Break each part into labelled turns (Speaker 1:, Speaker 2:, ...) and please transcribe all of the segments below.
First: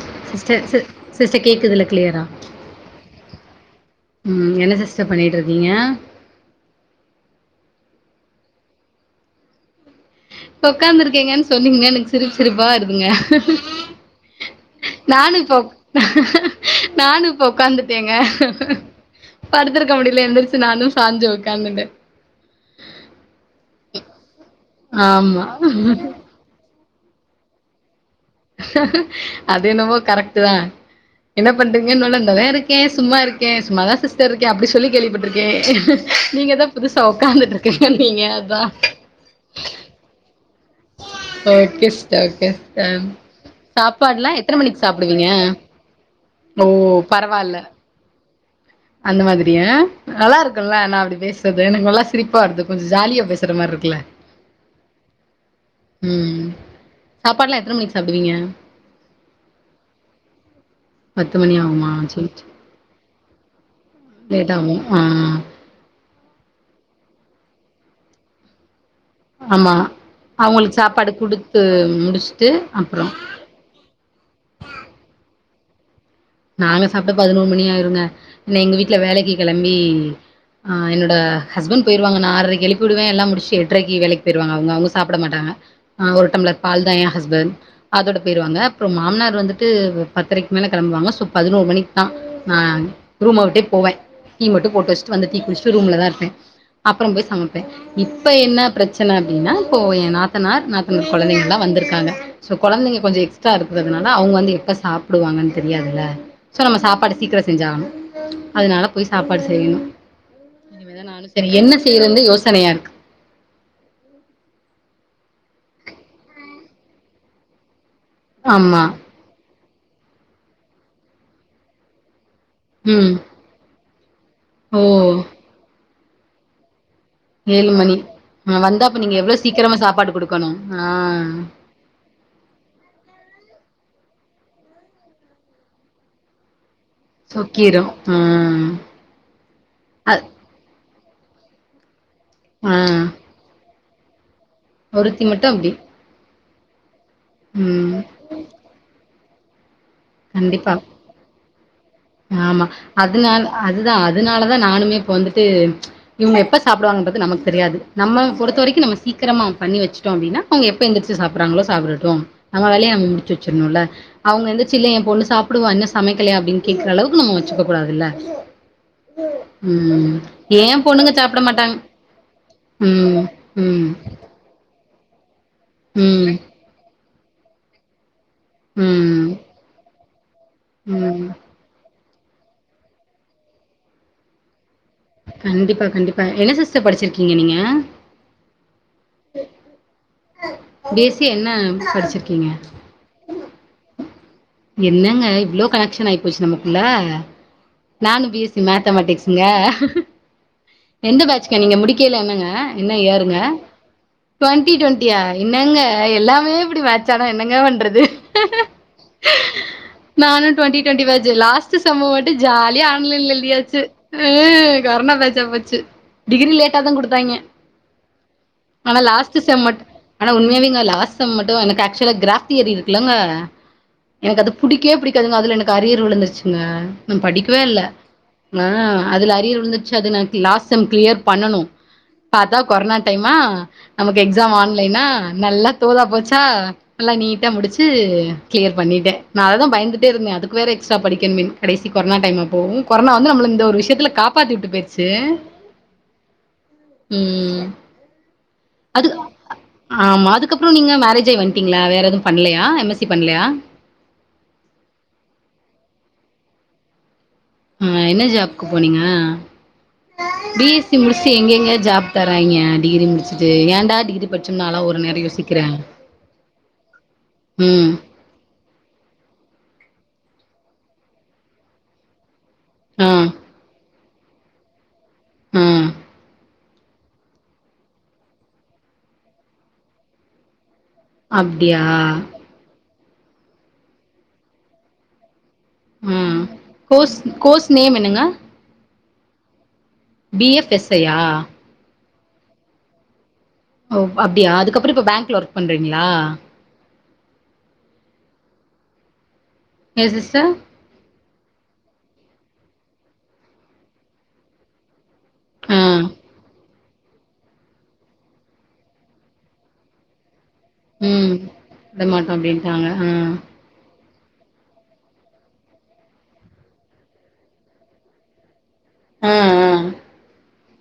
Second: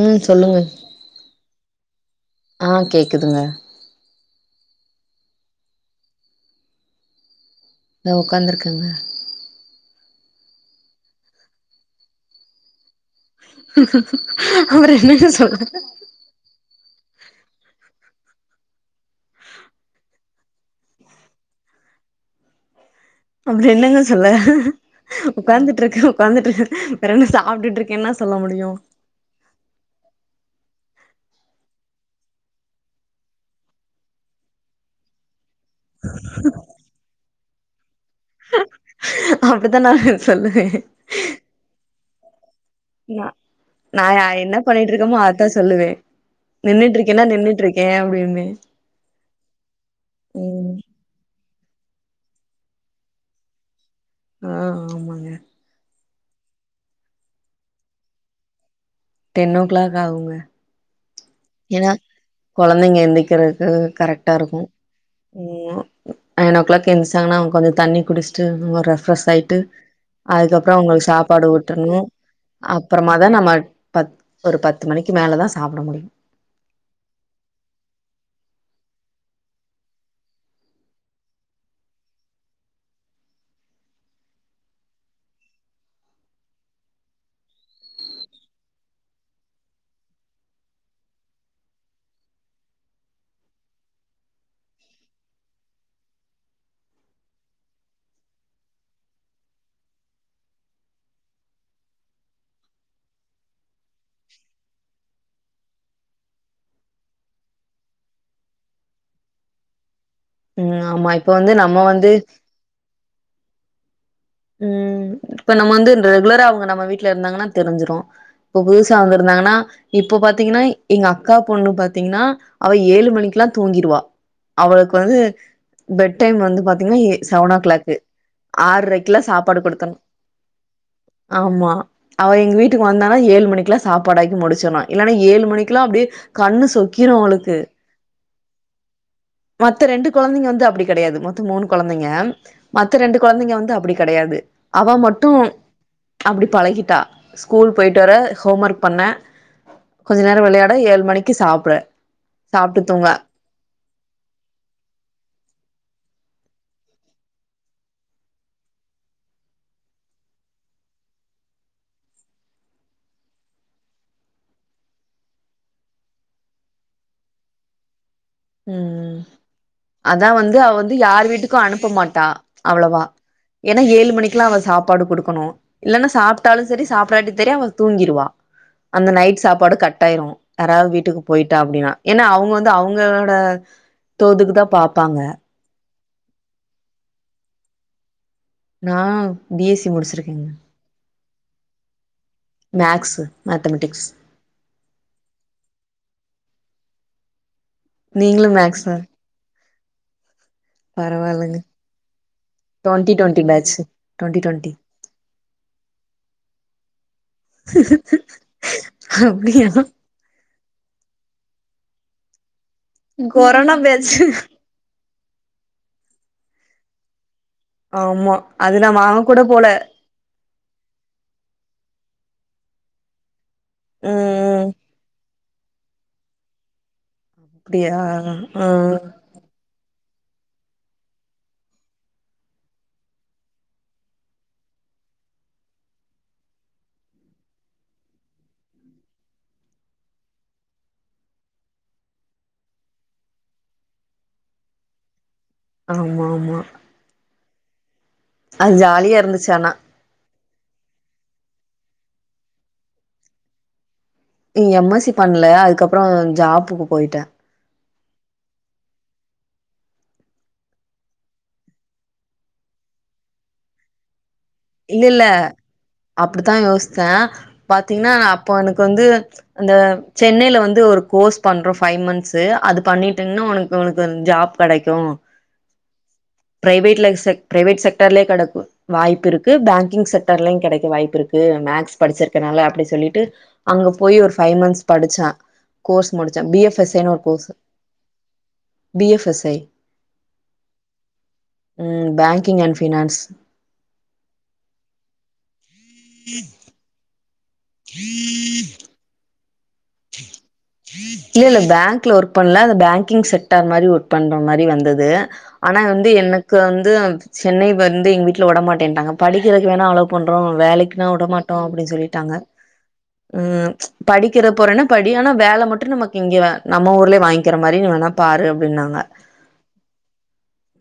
Speaker 1: ம் சொல்லுங்க
Speaker 2: sister sis sister கேக்குதுல க்ளியரா
Speaker 1: ஆ கேக்குதுங்க
Speaker 2: ம் என்ன சிஸ்டர் பண்ணிட்டு இருக்கீங்க
Speaker 1: இதோ ஒக்காந்துருக்கேங்க
Speaker 2: ஒக்காந்து இருக்கீங்கனு சொன்னீங்க எனக்கு சிரிப் சிரிப்பா வருதுங்க
Speaker 1: அப்றோ என்னங்க சொல்றது
Speaker 2: நானும் இப்ப ஒக்காந்துட்டேங்க படுத்துருக்க முடில எந்திரிச்சு நானு சாஞ்சு ஒக்காந்துண்டே
Speaker 1: அப்டி என்னங்க சொல்ல
Speaker 2: ஆமா
Speaker 1: ஒக்காந்துட்ருக்கே ஒக்காந்துட்ருக்கே வேறென்ன சாப்டுட்டுருக்கேனா சொல்ல முடியு
Speaker 2: அது என்னமோ கரெக்ட் தா என்ன பண்றீங்கன்னோனே நல்லா இருக்கே சும்மா இருக்கே சும்மாதா சிஸ்டர் இருக்கே அப்டி சொல்லி கேள்விப்பட்டிருக் கே நீங்க தா புதுசா ஒக்காந்துட்டு இருக்கேங்கனீங்க அதா
Speaker 1: அப்டிதா நா சொல்லுவேன்
Speaker 2: ஓகே சிஸ்டர் ஓகே சிஸ்டர்
Speaker 1: ந நா யா
Speaker 2: சாப்பாடுலா
Speaker 1: என்ன
Speaker 2: எத்தன மணிக்கு
Speaker 1: பண்ணிட்டு இருக்கோமோ
Speaker 2: சாப்டுவீங்க
Speaker 1: அதா சொல்லுவே
Speaker 2: ஓ
Speaker 1: நின்னுட்டு இருக்கேனா
Speaker 2: பரவால்ல
Speaker 1: நின்னுட்டு இருக்கே ஏ அப்டி இருந்தே
Speaker 2: அந்த மாதிரியா நல்லா இருக்குல ஆனா அப்டி பேசுறது எனக்கு நல்லா சிரிப்பா வருது கொஞ்சோ ஜாலியா பேசுற மாரி இருக்குல
Speaker 1: ம் ஆமாங்க
Speaker 2: ம் சாப்பாடுலா எத்தன மணிக்கு சாப்டுவீங்க
Speaker 1: டென் ஓ கிளாக் ஆகுங்க
Speaker 2: பத்து மணி ஆகுமா
Speaker 1: ஏன்னா
Speaker 2: செரி செரி
Speaker 1: கொழந்தைங்க எந்திக்கரதுக்கு கரெக்டா இருக்கு
Speaker 2: ஆகு ஆ
Speaker 1: உ ஆ நயன் ஓ கிளாக் எந்தச்சாங்கன்னா அவங்க கொஞ்சோ தண்ணி குடிச்சிட்டு அவங்க ரெஃப்ரெஷ் சாய்ட்டு
Speaker 2: ஆமா
Speaker 1: அதுக்கப்புறோ
Speaker 2: அவுங்களுக்கு
Speaker 1: அவங்களுக்கு சாப்பாடு
Speaker 2: குடுத்து
Speaker 1: ஊட்டணு
Speaker 2: முடிச்சுட்டு அப்றோ
Speaker 1: அப்புறமாதா நம்ம பத் ஒரு பத்து மணிக்கு மேல தா சாப்ட முடியு
Speaker 2: நாங்க சாப்ட பதினோரு மணி ஆயிருங்க இன்னு எங்க வீட்ல வேலைக்கு கெளம்பி என்னோட ஹஸ்பண்ட் போய்ருவாங்க நா ஆரரைக்கு எழுப்பி விடுவே எல்லா முடிச்சி எட்ரைக்கு வேலைக்கு போய்ருவாங்க அவங்க அவங்க சாப்ட மாட்டாங்க ஆ ஒரு டம்ளர் பால் தா எ ஹஸ்பண்ட் அதோட போயிருவாங்க அப்றோ மாமனார் வந்துட்டு பத்தெரக்கு மேல கெளம்புவாங்க ப்ப பதினோரு மணிக்கு தா நா ரூமா விட்டே போவே டீ மட்டும் போட்டு வச்சுட்டு வந்து டீ குடிச்சுட்டு ரூம்ல தா இருப்பே அப்புறோ போய் சமப்பே இப்ப என்ன பிரச்சன அப்டின்னா இப்போ என் நாத்தனார் நாத்தனார் கொழந்தைங்க எல்லா வந்திருக்காங்க சோ கொழந்தைங்க கொஞ்சோ எக்ஸ்ட்ரா இருக்குறதுனால அவங்க வந்து எப்ப சாப்பிடுவாங்கனு தெரியாதுல்ல சோ நம்ம சாப்பாடு சீக்கிரோ செஞ்சு ஆகணு அதனால போய் சாப்பாடு செய்யணு
Speaker 1: ம்
Speaker 2: இனிமேதா
Speaker 1: ஆமா இப்ப
Speaker 2: நானு செரி
Speaker 1: வந்து
Speaker 2: என்ன
Speaker 1: நம்ம வந்து
Speaker 2: செய்யறது யோசனயா இருக்கு
Speaker 1: உ இப்ப நம்ம வந்து ரெகுலரா அவங்க நம்ம வீட்ல இருந்தாங்கன்னா தெரிஞ்சிரு இப்ப
Speaker 2: ஆமா
Speaker 1: புதுசா வந்து இருந்தாங்கனா இப்ப பாத்தீங்கனா எங்க அக்கா பொண்ணு பாத்தீங்கனா அவ ஏழு
Speaker 2: ம்
Speaker 1: மணிக்குலா தூங்கிருவா
Speaker 2: ஓ
Speaker 1: அவளுக்கு வந்து பெட் டைம் வந்து பாத்தீங்கனா ஏ
Speaker 2: ஏழு மணி அவ வந்தாப்ப நீங்க எவ்ளோ
Speaker 1: சாப்பாடு
Speaker 2: சீக்கிரமா
Speaker 1: குடுத்தணு
Speaker 2: சாப்பாடு குடுக்கணு ஆ
Speaker 1: ஆமா அவ எங்க வீட்டுக்கு வந்தானா ஏழு மணிக்லா சாப்பாடாக்கி முடிச்சிர்ணு இல்லன்னா ஏழு மணிக்குலா அப்டியே கண்ணு சொக்கிரு அவளுக்கு
Speaker 2: சொக்கிரு ஆ
Speaker 1: மத்த ரெண்டு
Speaker 2: அ
Speaker 1: குழந்தைங்க வந்து அப்டி கெடையாது மொத்தோ மூணு குழந்தைங்க
Speaker 2: ஆ
Speaker 1: மத்த ரெண்டு குழந்தைங்க வந்து அப் கெடையாது அவ
Speaker 2: ஒருத்தி
Speaker 1: மட்டு
Speaker 2: அப்டி
Speaker 1: அப்டி பழகிட்டா ஸ்கூல்
Speaker 2: ம்
Speaker 1: போயிட் டர ஹோமொர்க் பண்ண கொஞ்ச நேரோ வெளையாட
Speaker 2: கண்டிப்பா
Speaker 1: ஏழ் மணிக்கு சாப்ட சாப்ட்டு தூங்க
Speaker 2: அதுதா அதுனாலதா நானுமே இப்ப வந்துட்டு இவுங்க எப்ப சாப்டுவாங்கன்றது நமக்கு தெரியாது நம்ம பொறுத்தவரைக்கு நம்ம சீக்ரமா பண்ணி வச்சிட்டோ அப்டினா அவுங்க எப்ப எந்திரிச்சி சாப்றாங்களோ சாப்டட்டும் நம்ம வேலையை நம்ம முடிச்சி வச்சிர்ணுல அவுங்க எந்திர் சிலே ஏ பொண்ணு சாப்டுவா இன்னு சமைக்கலையா அப்டின் கேக்குறளவுக்கு நம்ம வச்சுக்க கூடாதுல
Speaker 1: ம் ம் அதா வந்து அவ
Speaker 2: ஏன்
Speaker 1: வந்து
Speaker 2: பொண்ணுங்க
Speaker 1: யாரு
Speaker 2: சாப்பிட
Speaker 1: வீட்டுக்கு
Speaker 2: மாட்டாங்க.
Speaker 1: அனுப்ப மாட்டா அவ்ளவா
Speaker 2: ம்.
Speaker 1: எனா
Speaker 2: ம்.
Speaker 1: ஏழு மணிக் க்குலா அவ சாப்பாடு குடுக்கணு இல்லனா
Speaker 2: ம்.
Speaker 1: சாப்ட்டாலு செரி சாப்டாட்டி தெரி அவ தூங்கிருவா அந்த
Speaker 2: ம்.
Speaker 1: நைட் சாப்பாடு கட் ஆய்ரு யாராவ்து வீட்டுக்கு
Speaker 2: ம்.
Speaker 1: போயிட்டா அப்டினா ஏன்னா அவுங்க வந்து அவுங்க ட தோதுக்குதா பாப்பாங்க
Speaker 2: கண்டிப்பா கண்டிப்பா என்ன சிஸ்டர் படிச்சிருக்கீங்க நீங்க
Speaker 1: நா பி எஸ் சி முடிஷ்சிருக்
Speaker 2: பி எஸ் சி என்ன படிச்சிருக்கீங்க
Speaker 1: மேக்ஸ் மேத்தமெட்டிக்ஸ்
Speaker 2: என்னங்க இவ்ளோ கனெக்ஷன் ஆயி போச்சி நமக்குள்ள நானு பி
Speaker 1: நீங்களு
Speaker 2: எஸ் சி
Speaker 1: மேக்ஸா
Speaker 2: மேத்தமெட்டிக்ஸ் ங்க எந்த
Speaker 1: பரவால்லங்க
Speaker 2: பேட்ச்க நீங்க முடிக்கையில என்னங்க என்ன
Speaker 1: டுவெண்ட்டி
Speaker 2: இயருங்க
Speaker 1: twenty batch twenty twenty
Speaker 2: twenty டுவெண் டியா என்னங்க எல்லாமே இப்டி மேட்ச ஆனா என்னங்க பண்றது
Speaker 1: அப்டியா
Speaker 2: நானு twenty twenty batch last sem மட்டு ஜாலியா [unintelligible]
Speaker 1: கொரோனா
Speaker 2: எழுதியாச்சி
Speaker 1: பேட்ச்சு
Speaker 2: ஆ கொரோனா பேட்ச்சா போச்சி டிகிரி லேட்டா தா குடுத்தாய்ங்க
Speaker 1: ஆமா அது நா
Speaker 2: ஆனா
Speaker 1: வாங்க கூட
Speaker 2: லாஸ்ட்டு செம்
Speaker 1: போல
Speaker 2: மட் ஆனா உண்மையாவேங்க லாஸ்ட் செம் மட்டு எனக்கு அக்சுலா கிராஃப் தியரி இருக்குல்லங்க எனக்கு அது
Speaker 1: ம்
Speaker 2: புடிக்கவே புடிக்காதுங்க அதுல எனக்கு அரியர் விழுந்துருச்சிங்க நா படிக்கவே இல்ல ஆ அதுல அரியர் விழுந்திருச்சு அது நா லாஸ்ட் செம் கிளியர் பண்ணனு பாத்தா கொரோனா டைமா நமக்கு எக்ஸாம் ஆன்லைனா நல்லா தோதா போச்சா நல்லா நீட்டா முடிச்சி கிளியர் பண்ணிட்டே நா அதா பயந்துட்டே இருந்தே அதுக்கு வேற எக்ஸ்ட்ரா படிக்கணுமேன்னு கடைசி கொரோனா டைமா போவு கொரோனா வந்து நம்மள இந்த ஒரு விஷ்யத்துல காப்பாத்தி விட்டு போயிருச்சி
Speaker 1: ஆமாமா
Speaker 2: ம்
Speaker 1: அது ஜாலியா இருந்துச்சு ஆனா
Speaker 2: ஆமா அதுக்கப்றோ நீங்க மேரேஜாய் வந்ட்டீங்களா வேற எதும் பண்லயா எம் எஸ் சி பண்லையா
Speaker 1: ம் எம் எஸ் சி பண்ல அதுக்கப்றோ ஜாப்புக்கு போயிட்டே
Speaker 2: ம் என்ன ஜாப்க்கு போனீங்க பி எஸ் சி முடிச்சுட்டு எங்கங்க ஜாப் தர்றாய்ங்க டிகிரி முடிச்சிட்டு ஏன்டா டிகிரி வச்சுன்னாலா
Speaker 1: இல்லல்ல அப்டிதா யோஷ்த்தே
Speaker 2: ம்
Speaker 1: பாத்திங்கன்னா அப்போ எனக்கு வந்து அந்த சென்னையில வந்து ஒரு கோர்ஸ் பண்றோ ஃபைவ் மந்த்ஸு அது
Speaker 2: ஆ
Speaker 1: பண்ணிட்டின்னு உனக்கு உனக்கு வந் ஒரு ஜாப் கெடைக்கு
Speaker 2: ஆ
Speaker 1: ப்ரைவேட்ல செக் ப்ரைவேட் செக்டார்லையு கெடக்கு வாய்ப்புருக்கு பேங்கிங் செக்டார்லயு கெடைக்க வாய் ப்பிருக்கு
Speaker 2: அப்டியா
Speaker 1: மேக்ஸ் படிச்சிருக்கனால அப்டி சொல்லிட்டு அங்க போய் ஒரு ஃபைவ் மந்த்ஸ் படிச்ச கோர்ஸ்
Speaker 2: ம்
Speaker 1: முடிச்சே பி எஃப் எஸ் ஐன்னு
Speaker 2: கோர்ஸ்
Speaker 1: ஒரு கோர்ஸு
Speaker 2: கோர்ஸ் நேம் என்னங்க
Speaker 1: B F S I
Speaker 2: B F S I யா
Speaker 1: ம் பேங்கிங் அண்ட் ஃபினான்ஸ்
Speaker 2: ஓ அப்டியா அதுக்கப்பறோ இப்போ பேங்க்ல ஒர்க் பண்றீங்களா
Speaker 1: உஹம்
Speaker 2: ஏ சிஸ்டர்
Speaker 1: இல்ல இல்ல பேங்க்ல ஒர்க் பண்ணல அந்த பேங்கிங் செக்டார் மாரி ஒர்க் பண்ற மாரி வந்தது
Speaker 2: ஆ
Speaker 1: ஆனா வந்து எனக்கு வந்து சென்னை வந்து எங்க வீட்ல வுடமாட்டேன்ட்டாங்க படிக்கிறதுக்கு வேணா அலோவ் பண்றோ வேலைக் குலா
Speaker 2: ம்
Speaker 1: வுடமாட்டோ அப்டின்னு
Speaker 2: விட மாட்டோ
Speaker 1: சொல்லிட்டாங்க
Speaker 2: அப்டின்ட்டாங்க ஆ
Speaker 1: ம் படிக்கிற போறனா படி ஆனா வேல மட்டு நமக்கு இங்க நம்ம ஊர்லே வாங்கிக்கிற மாரி நீ வேணா பாரு அப்டின்னாங்க
Speaker 2: ஆ ஆ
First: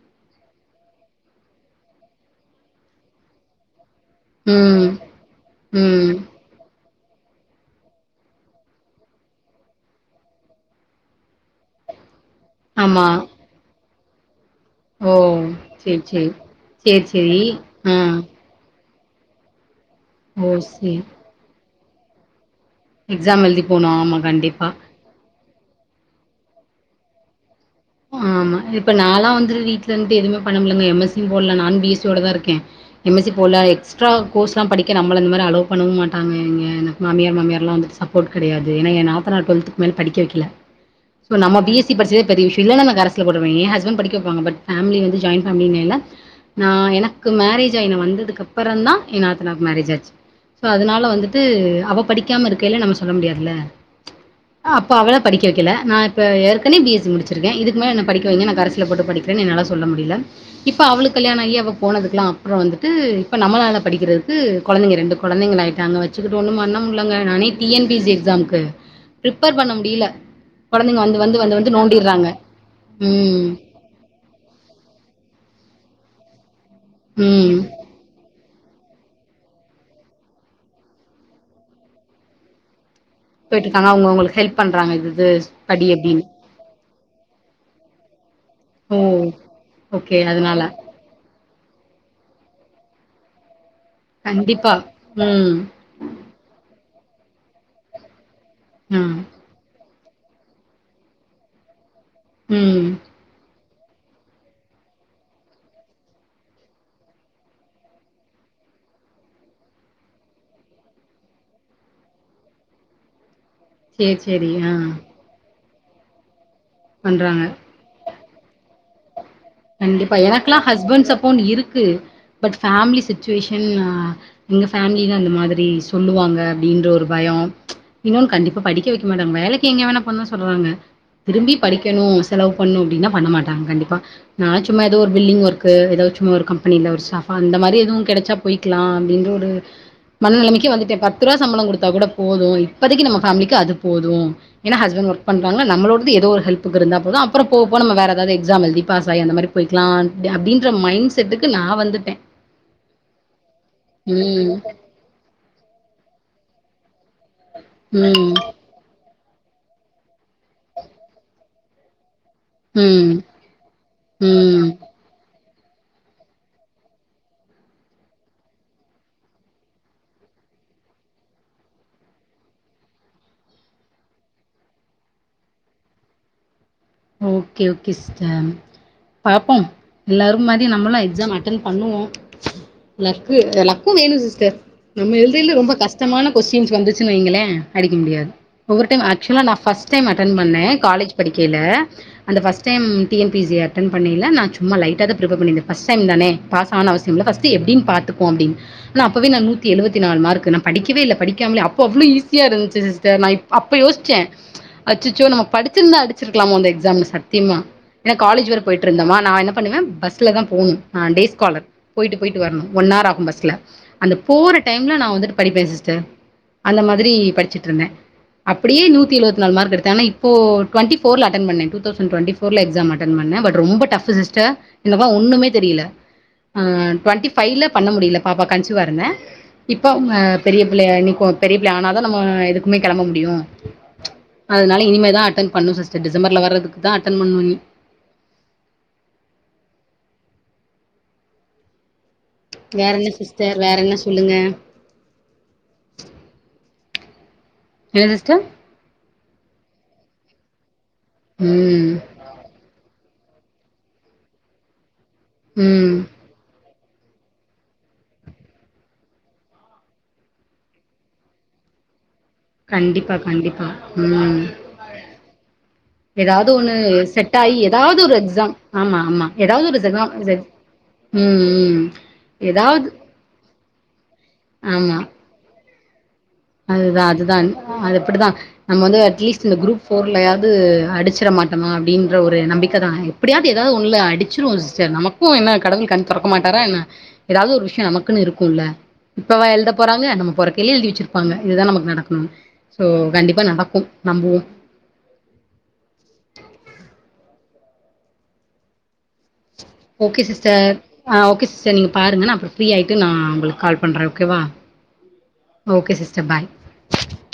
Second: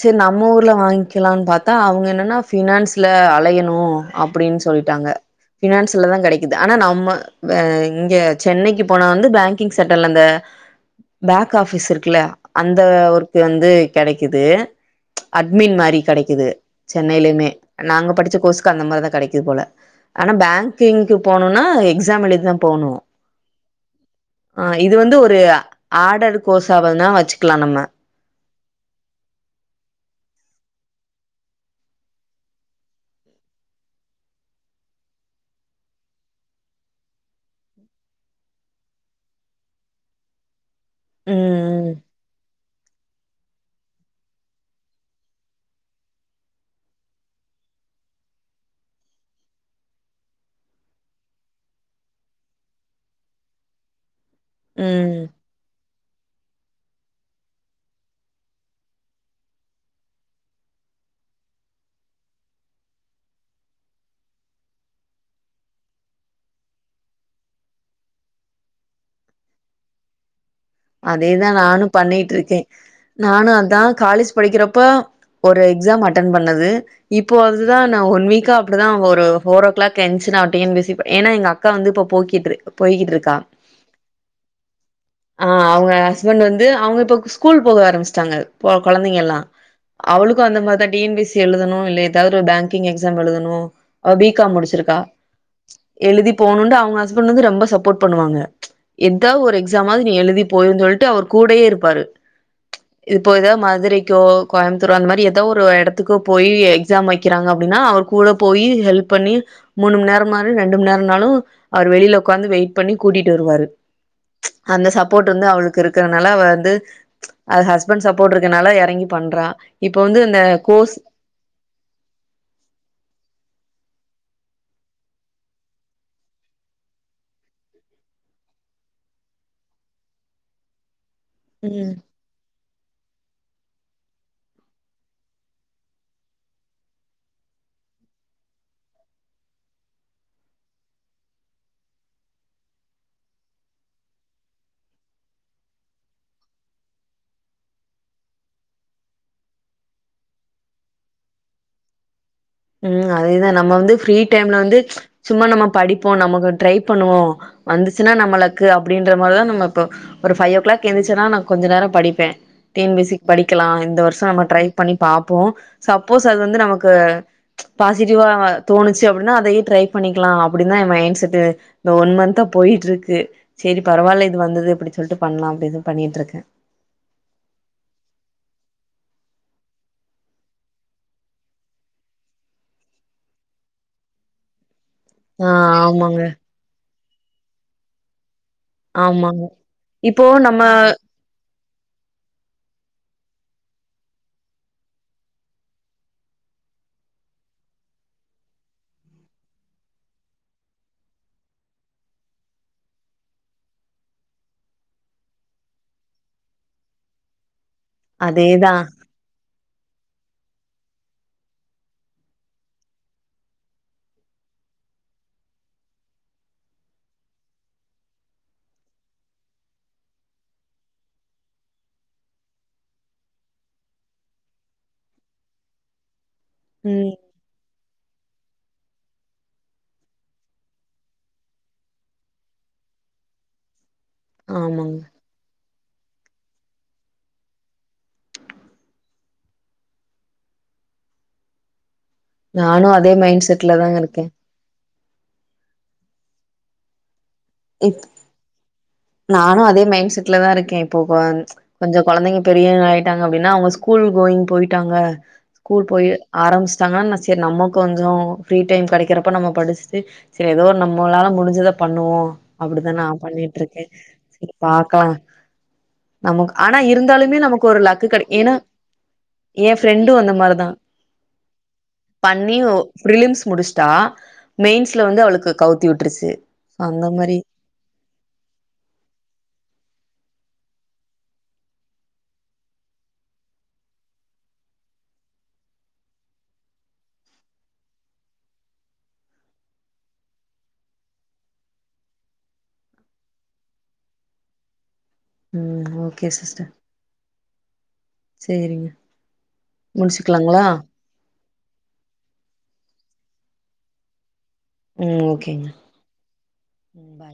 Speaker 1: செர் நம்ம ஊர்ல வாங்கிக்கலானு பாத்தா அவங்க என்னன்னா ஃபினான்ஸ்ல அலையணு அப்டின்னு
Speaker 2: ம்
Speaker 1: சொல்லிட்டாங்க
Speaker 2: ம்
Speaker 1: ஃபினான்ஸ்லதா கெடைக்குது ஆனா நம்ம வே இங்க சென்னைக்கு போனா வந்து பேங்கிங் செட்டர்ல அந்த பேக் ஆஃபிஸ் இருக்குல்ல அந்த
Speaker 2: ஆமா
Speaker 1: ஒரு இது வந்து கெடைக்குது
Speaker 2: ஓ
Speaker 1: அட்மின் மாரி
Speaker 2: சேரி சேரி
Speaker 1: கெடைக்குது
Speaker 2: சேரி சேரி
Speaker 1: சென்னையிலேமே
Speaker 2: ஆ
Speaker 1: நாங்க படிச்ச கோர்ஸ் க்கு அந்த மார்தா கெடைக்குது போல ஆனா
Speaker 2: ஓ சேரி
Speaker 1: பேங்கிங்க்கு போனுனா எக்ஸாம் எழுதிதா போகனு
Speaker 2: எக்ஸாம் எழுதி போனு ஆமா கண்டிப்
Speaker 1: ஆ இது வந்து ஒரு ஆடடு கோர்ஸா வேணா வச்சுக்கலா நம்ம
Speaker 2: ஆமா இப்ப நாலா வந்துட்டு வீட்ல இருந்துட்டு எதுமே பண்ண முலங்க எம் எஸ் சி யு போட்ல நானு பி எஸ் சி யோடதா இருக்கே எம் எஸ் சி போட்ல எக்ஸ்ட்ரா கோர்ஸ்லா படிக்க நம்மள இந்த மாரி அலோவ் பண்ண மாட்டாங்க எங்க எனக்கு மாமியார் மாமியார்லா வந்துட்டு சப் போர்ட் கெடையாது ஏனா எ நாத்தனார் டுவெல்த்துக்கு மேல படிக்க வைக்கல சோ நம்ம பி எஸ்
Speaker 1: ம்
Speaker 2: சி
Speaker 1: ம்
Speaker 2: படிச்சதே பெரிய விஷ் இல்ல நம்ம ஹரஸ்ல போட்டுக்லா ஏ ஹஸ்பன்ட் படிக்க வப்பங்க பட் ஃபேமிலி வந்து ஜாய்ண்ட் ஃபேமிலிங்கைல நா எனக்கு மேரேஜ் ஆயி நா வந்ததுக்கப்பறந்தா எ நாத்தனாக்கு மேரேஜ் ஆச்சு சோ அதனால வந்துட்டு அவ படிக்காம இருக்கைல்ல நம்ம சொல்ல முடியாதுல அ அப்போ அவள
Speaker 1: ம்
Speaker 2: படிக்க வைக்கல நா இப்ப ஏற்கனவே பி எஸ் சி முடிச் சுருக்க இதுக்கு மேல என்ன படிக்க வைங்க நா ஹரஸ்ல போட்டு படிக்றேன் என்னால சொல்ல முடில இப்போ அவளுக்கு கல்யாணாயி அவ போனதுக்கலா அப்றோ வந்துட்டு இப்போ நம்மளால படிக்கிறதுக்கு கொழந்தைங்க ரெண்டு கொழந்தைங்களா ஆயிட்டாங்க வச்சுக்குட்டு ஒன்னு பண்ண முல்லங்க நானே T N P S C எக்ஸாம்க்கு பிரிப்பேர் பண்ண முடில கொழந்தைங்க வந்து வந்து வந்து வந்து நோண்
Speaker 1: பண்ணிட்டுருக்கே நானு அதா காலேஜ் படிக்கிறப்போ ஒரு எக்ஸாம் அட்டன் பண்ணது இப்போ
Speaker 2: ம்.
Speaker 1: அதுதா நா ஒன் வீக்கா இப்டிதா ஒரு ஃபோர் ஓ க்ளாக் எந்ச்சு நா T N P S C ப ஏனா எங்க அக்கா வந்து இப்போ போக்கிட்டுரு போயிக்ட்டுருக்கா
Speaker 2: போய்ட்டு இருக்காங்க அவங்க உங்ளுக் ஹெல்ப் பண்றாங்க இது இது
Speaker 1: ஆ
Speaker 2: படி
Speaker 1: அவங்க
Speaker 2: அப்படின்னு.
Speaker 1: ஹஸ்பண்ட் வந்து அவங்க இப்ப கு ஸ்கூல் போக ஆரம்பிச்சிட்டாங்க போ
Speaker 2: ஓ!
Speaker 1: கொழந்தைங்க எல்லா
Speaker 2: ஓகே.
Speaker 1: அவளுக்கு அந்த
Speaker 2: அதனால.
Speaker 1: மாரிதா டி என் பி எஸ் எழுதணு இல்ல எதாவ் ஒரு பேங்கிங் எக்ஸாம் எழுதணு அவ பி காம்
Speaker 2: கண்டிப்பா.
Speaker 1: முடிச்சிருக்கா
Speaker 2: ம்.
Speaker 1: எழுதி போணுன்டு அவங்க ஹஸ்பண்ட் வந்து ரொம்ப சப்போர்ட் பண்ணுவாங்க
Speaker 2: ம்.
Speaker 1: எதாவ் ஒரு எக்ஸாம் நீ எழுதி போயிர்ன்னு சொல்ட்டு அவர் கூடயே இருப்பாரு
Speaker 2: ம்
Speaker 1: இப்போ எதாவ் மதுரைக்கோ கோயாமுத்தூர் அந்த மாரி எதாவ் ஒரு எடத்துக்கோ போய் எக்ஸாம் வைக்கிறாங்க அப்டின்னா அவர் கூட போய் ஹெல்ப் பண்ணி மூணு மண் நேரம் மார் ரெண்டு மண் நேரோனாலு அவர் வெளில உக்காந்து வெயிட் பண்ணி கூட்டிட்டு வருவாரு
Speaker 2: சேர் செரி ஆ
Speaker 1: ப்போர்ட் வந்து அவளுக்கு இருக்கறனால வந்து
Speaker 2: பண்றாங்க
Speaker 1: அது ஹஸ்பண்ட் சப்போர்ட் இருக்கனால எறங்கி பண்றா இப்போ வந்து இந்த கோர்ஸ்
Speaker 2: ப்போனு இருக்கு பட் ஃபேமிலி சுச்சுவேஷன் அ எங்க ஃபேமிலிதா அந்த மாதிரி சொல்லுவாங்க அப்டின்ற ஒரு பயோ இன்னொனு கண்டிப்பா படிக்க வைக்க மாட்டாங்க வேலைக்கு எங்க வேணா போனுதா சொல்றாங்க திரும்பி
Speaker 1: ம்.
Speaker 2: படிக்கணு செலவு பண்ணு அப்டின்னா பண்ண மாட்டாங் கண்டிப்பா நா சும்மா ஏதோ ஒரு பில்டிங் ஒர்கு ஏதாச்சு ஒரு கம்பனியில ஒரு ஸாபா அந்த மாரி எது கெடச்சா போய்க்லா அப்டின்ற ஒரு மன நெலைமைக்கு வந்துட்ட பத்து ரூவா சம்பள குடுத்தா கூட போது இப்பதைக்கு நம்ம ஃபேமிலிக்கு அது போது ஏனா ஹஸ்பண்ட் ஒர்க் பண்றாங்க நம்மளோடது ஏதோ ஒரு ஹெல்புக்கு இருந்தா போது அப்புற போ போவ நம்ம வேற ஏதாவது எக்ஸாம் எழுதி பாஸ் அந்த மாரி போய்க்லா அப்டின்ற மைண்ட செட்டுக்கு நா வந்துட்டே
Speaker 1: ம் அதேதா நம்ம வந்து பி ஃரீ
Speaker 2: ம்
Speaker 1: டைம்ல வந்து சும்மா நம்ம படிப்போ நமக்கு ட்ரை பண்ணுவோ வந்துச்சுன்னா
Speaker 2: ம்
Speaker 1: நம்ம லக் அப்டின்ற மாரி தா நம்ம இப்ப ஒரு ஃபை ஓ கிளாக் எந்திரிச்சனா நா கொஞ்ச நேரோ படிப்பே டி என் பி
Speaker 2: ம்
Speaker 1: சி படிக்கலா இந்த வருஷோ நம்ம ட்ரை
Speaker 2: ம்
Speaker 1: பண்ணி பாப்போ சப்போஸ் அது வந்து நமக்கு பாசிட்டிவா தோணுச்சி அப்டினா அதையே ட்ரை பண்ணிக்கலா அப்படின் தா எ மைண் செட்டு இந்த ஒன் மந்த்தா போய்ட்டு இருக்கு செரி பரவாயில்ல இது வந்தது எப்டி சொல்ட்டு பண்லா அப்டிதா பண்ணிட்ருக்க
Speaker 2: ஓகே ஓகே சிஸ்டர் பாப்போம் எல்லாரு மாதி நம்மலா எக்ஸாம் அட்டன் பண்ணுவோ லக்கு லக்கு வேணு சிஸ்டர் நம்ம
Speaker 1: ஆ
Speaker 2: எழுதையில ரொம்ப
Speaker 1: ஆமாங்க
Speaker 2: கஷ்டமான கொஸ்டின்ஸ் வந்துச்சுன் வைங்களே அடிக்க முடியாது ஒவ்வொரு டைம் ஆக்சுலா
Speaker 1: ஆமாங்க
Speaker 2: நா ஃபஸ்ட் டைம்
Speaker 1: இப்போ
Speaker 2: அட்டன் பண்ண
Speaker 1: நம்ம
Speaker 2: காலேஜ் படிக்கையில அந்த first time T N P C அன்டன் பண்ணையில நா சும்மா லைட்டாதா பிரப்பர் பண்ணிருந்த ஃபஸ்ட் டைம் தானே பாஸ் ஆனா அவசியம் இல்ல ஃபஸ்ட் எப்டின் பாத்துபோ அப்டின் ல அப்பவே நா நூத்தி எழுவத்தி நாலு மார்க் நா படிக்கவே இல்ல படிக்காமலே அப்போ அவ்ளோ ஈஸியா இருந்த்ச்சி சிஸ்டர் நா இப் அப்ப யோச்ச அச்சச்சோ நம்ம படிச்சிருந்தா அடிச்சிருக்கலாமோ அந்த எக்ஸ் சாம்ல சத்தியமா ஏனா காலேஜ் வேற
Speaker 1: அதேதான்
Speaker 2: போயிட்டு இருந்தமா நா என்ன பண்ணுவே பஸ்ல தா போனு நா டேஸ் காலர் போயிட்டு போயிட்டு வரணு ஒன் ஹார் ஆகு பஸ்ல அந்த போற டைம்ல நா வந்துட்டு படிப்பே சிஸ்டர் அந்த மாதிரி படிச்சிட் இருந்தே அப்டியே நூத்தி எழுவத்தி நாள் மார்க் எடுத்த ஆனா இப்போ டுவண்டி ஃபோர்ல அட்டன் பண்ண டூ தௌசண் டுவெண்டி ஃபோர்ல எக்ஸாம் அட்டன் பண்ண பட் ரொம்ப டஃப் சிஸ்டர் இந்த பா ஒண்ணுமே தெரியில ஆ
Speaker 1: ம்
Speaker 2: ட்வெண்ட்டி ஃபைல பண்ண முடியல பாப்பா கன்சீவா இருந்தே இப்ப ம பெரிய பிள்ளையா நீக்கு பெரிய பிள்ள ஆனா தா நம்மோ எதுக்குமே கெளம்ப முடியு அதனால
Speaker 1: ஆமாங்க
Speaker 2: இனிமே அட்டன் பண்ணு சி்ஸ்டர் டிசம்பர்ல வர்றதுக்கு தா அட்டன் பண்ணுவே இனி
Speaker 1: நானு
Speaker 2: வேற என்ன
Speaker 1: அதே மைண்ட்
Speaker 2: சிஸ்டர் வேற
Speaker 1: செட்ல
Speaker 2: என்ன
Speaker 1: தாங்க இருக்க
Speaker 2: சொல்லுங்க என்ன சிஸ்டர்
Speaker 1: நானு அதே மைண்ட் செட்ல தா இருக்கே இப்போ கொஞ்
Speaker 2: ம்
Speaker 1: கொஞ்ச கொழந்தைங்க பெரியவங்க ஆயிட்டாங்க அப்டினா அவுங்க ஸ்கூல் கோயிங் போயிட்டாங்க ஸ்கூல்
Speaker 2: ம்
Speaker 1: போய் ஆரம்பிச்சிட்டாங்கனா நா செரி நம்ம கொஞ்சோ ஃப்ரீ டைம் கெடைக்கிறப்ப நம்ம படிச்ட்டு செரி ஏதோ நம்மளால முடிஞ்சத பண்ணுவோ அப்டிதா நா
Speaker 2: கண்டிப்பா கண்டிப்பா
Speaker 1: பண்ணிட்ருக்கே
Speaker 2: ம்
Speaker 1: செரி பாக்கலா
Speaker 2: ஏதாவது
Speaker 1: நமக்
Speaker 2: ஒண்ணு
Speaker 1: ஆனா
Speaker 2: செட்
Speaker 1: இருந்தாலுமே
Speaker 2: ஆகி
Speaker 1: நமக்கு ஒரு
Speaker 2: ஏதாவது
Speaker 1: லக்கு கடை ஏனா
Speaker 2: எக்ஸாம் ஆமா ஆமா ஏதாவது
Speaker 1: ஏ
Speaker 2: ஒரு
Speaker 1: ஃப்ரெண்டு
Speaker 2: எக்ஸாம்
Speaker 1: அந்த மாரிதா
Speaker 2: ம் ம்
Speaker 1: பண்ணி ஒ
Speaker 2: ஏதாவது
Speaker 1: பிர்லிம்ஸ் முடிச்ட்டா மெயின்ஸ்ல வந்து அவுளுக்கு கவுத்தி வுட்டுர்ச்சி
Speaker 2: அது தா அது தான் அது அப்டிதா நம்ம வந்து அட்லீஸ்ட் இந்த குரூப் ஃபோர்லயாவது அடிச்சிற மாட்டமா அப்படின்ற ஒரு நம்பிக்க தா ஆ இப் அப்டியாது ஏதாவது ஒண்ல அடிச்சுரு சிஸ்டர் நமக்கு என்ன கடவுள் கண் தொறக்க மாட்டாரா என்ன ஏதாவது ஒரு விஷ்யம் நமக்குனு இருக்கு இல்ல இப்ப வா எழுத போறாங்க நம்ம பொறக்கையிலே எழுதி வச்சிரு பாங்க இதுதா நமக்கு நடக்கணு சோ கண்டிப்பா நடக்கும் நம்புவோ
Speaker 1: ம் ஓகே சிஸ்டர் சேரிங்க
Speaker 2: ஓகே
Speaker 1: முடிச்சுக்கலாங்களா
Speaker 2: சிஸ்டர் ஆ ஓகே சிஸ்டர் நீங்க பாருங்கங்க நா அப்றோ ஃப்ரீயிட்டு நா உங்களுக்கு கால் பண்றே ஓகேவா
Speaker 1: ம் ஓகேங்க
Speaker 2: ஓகே சிஸ்டர் பாய்
Speaker 1: ம் பாய்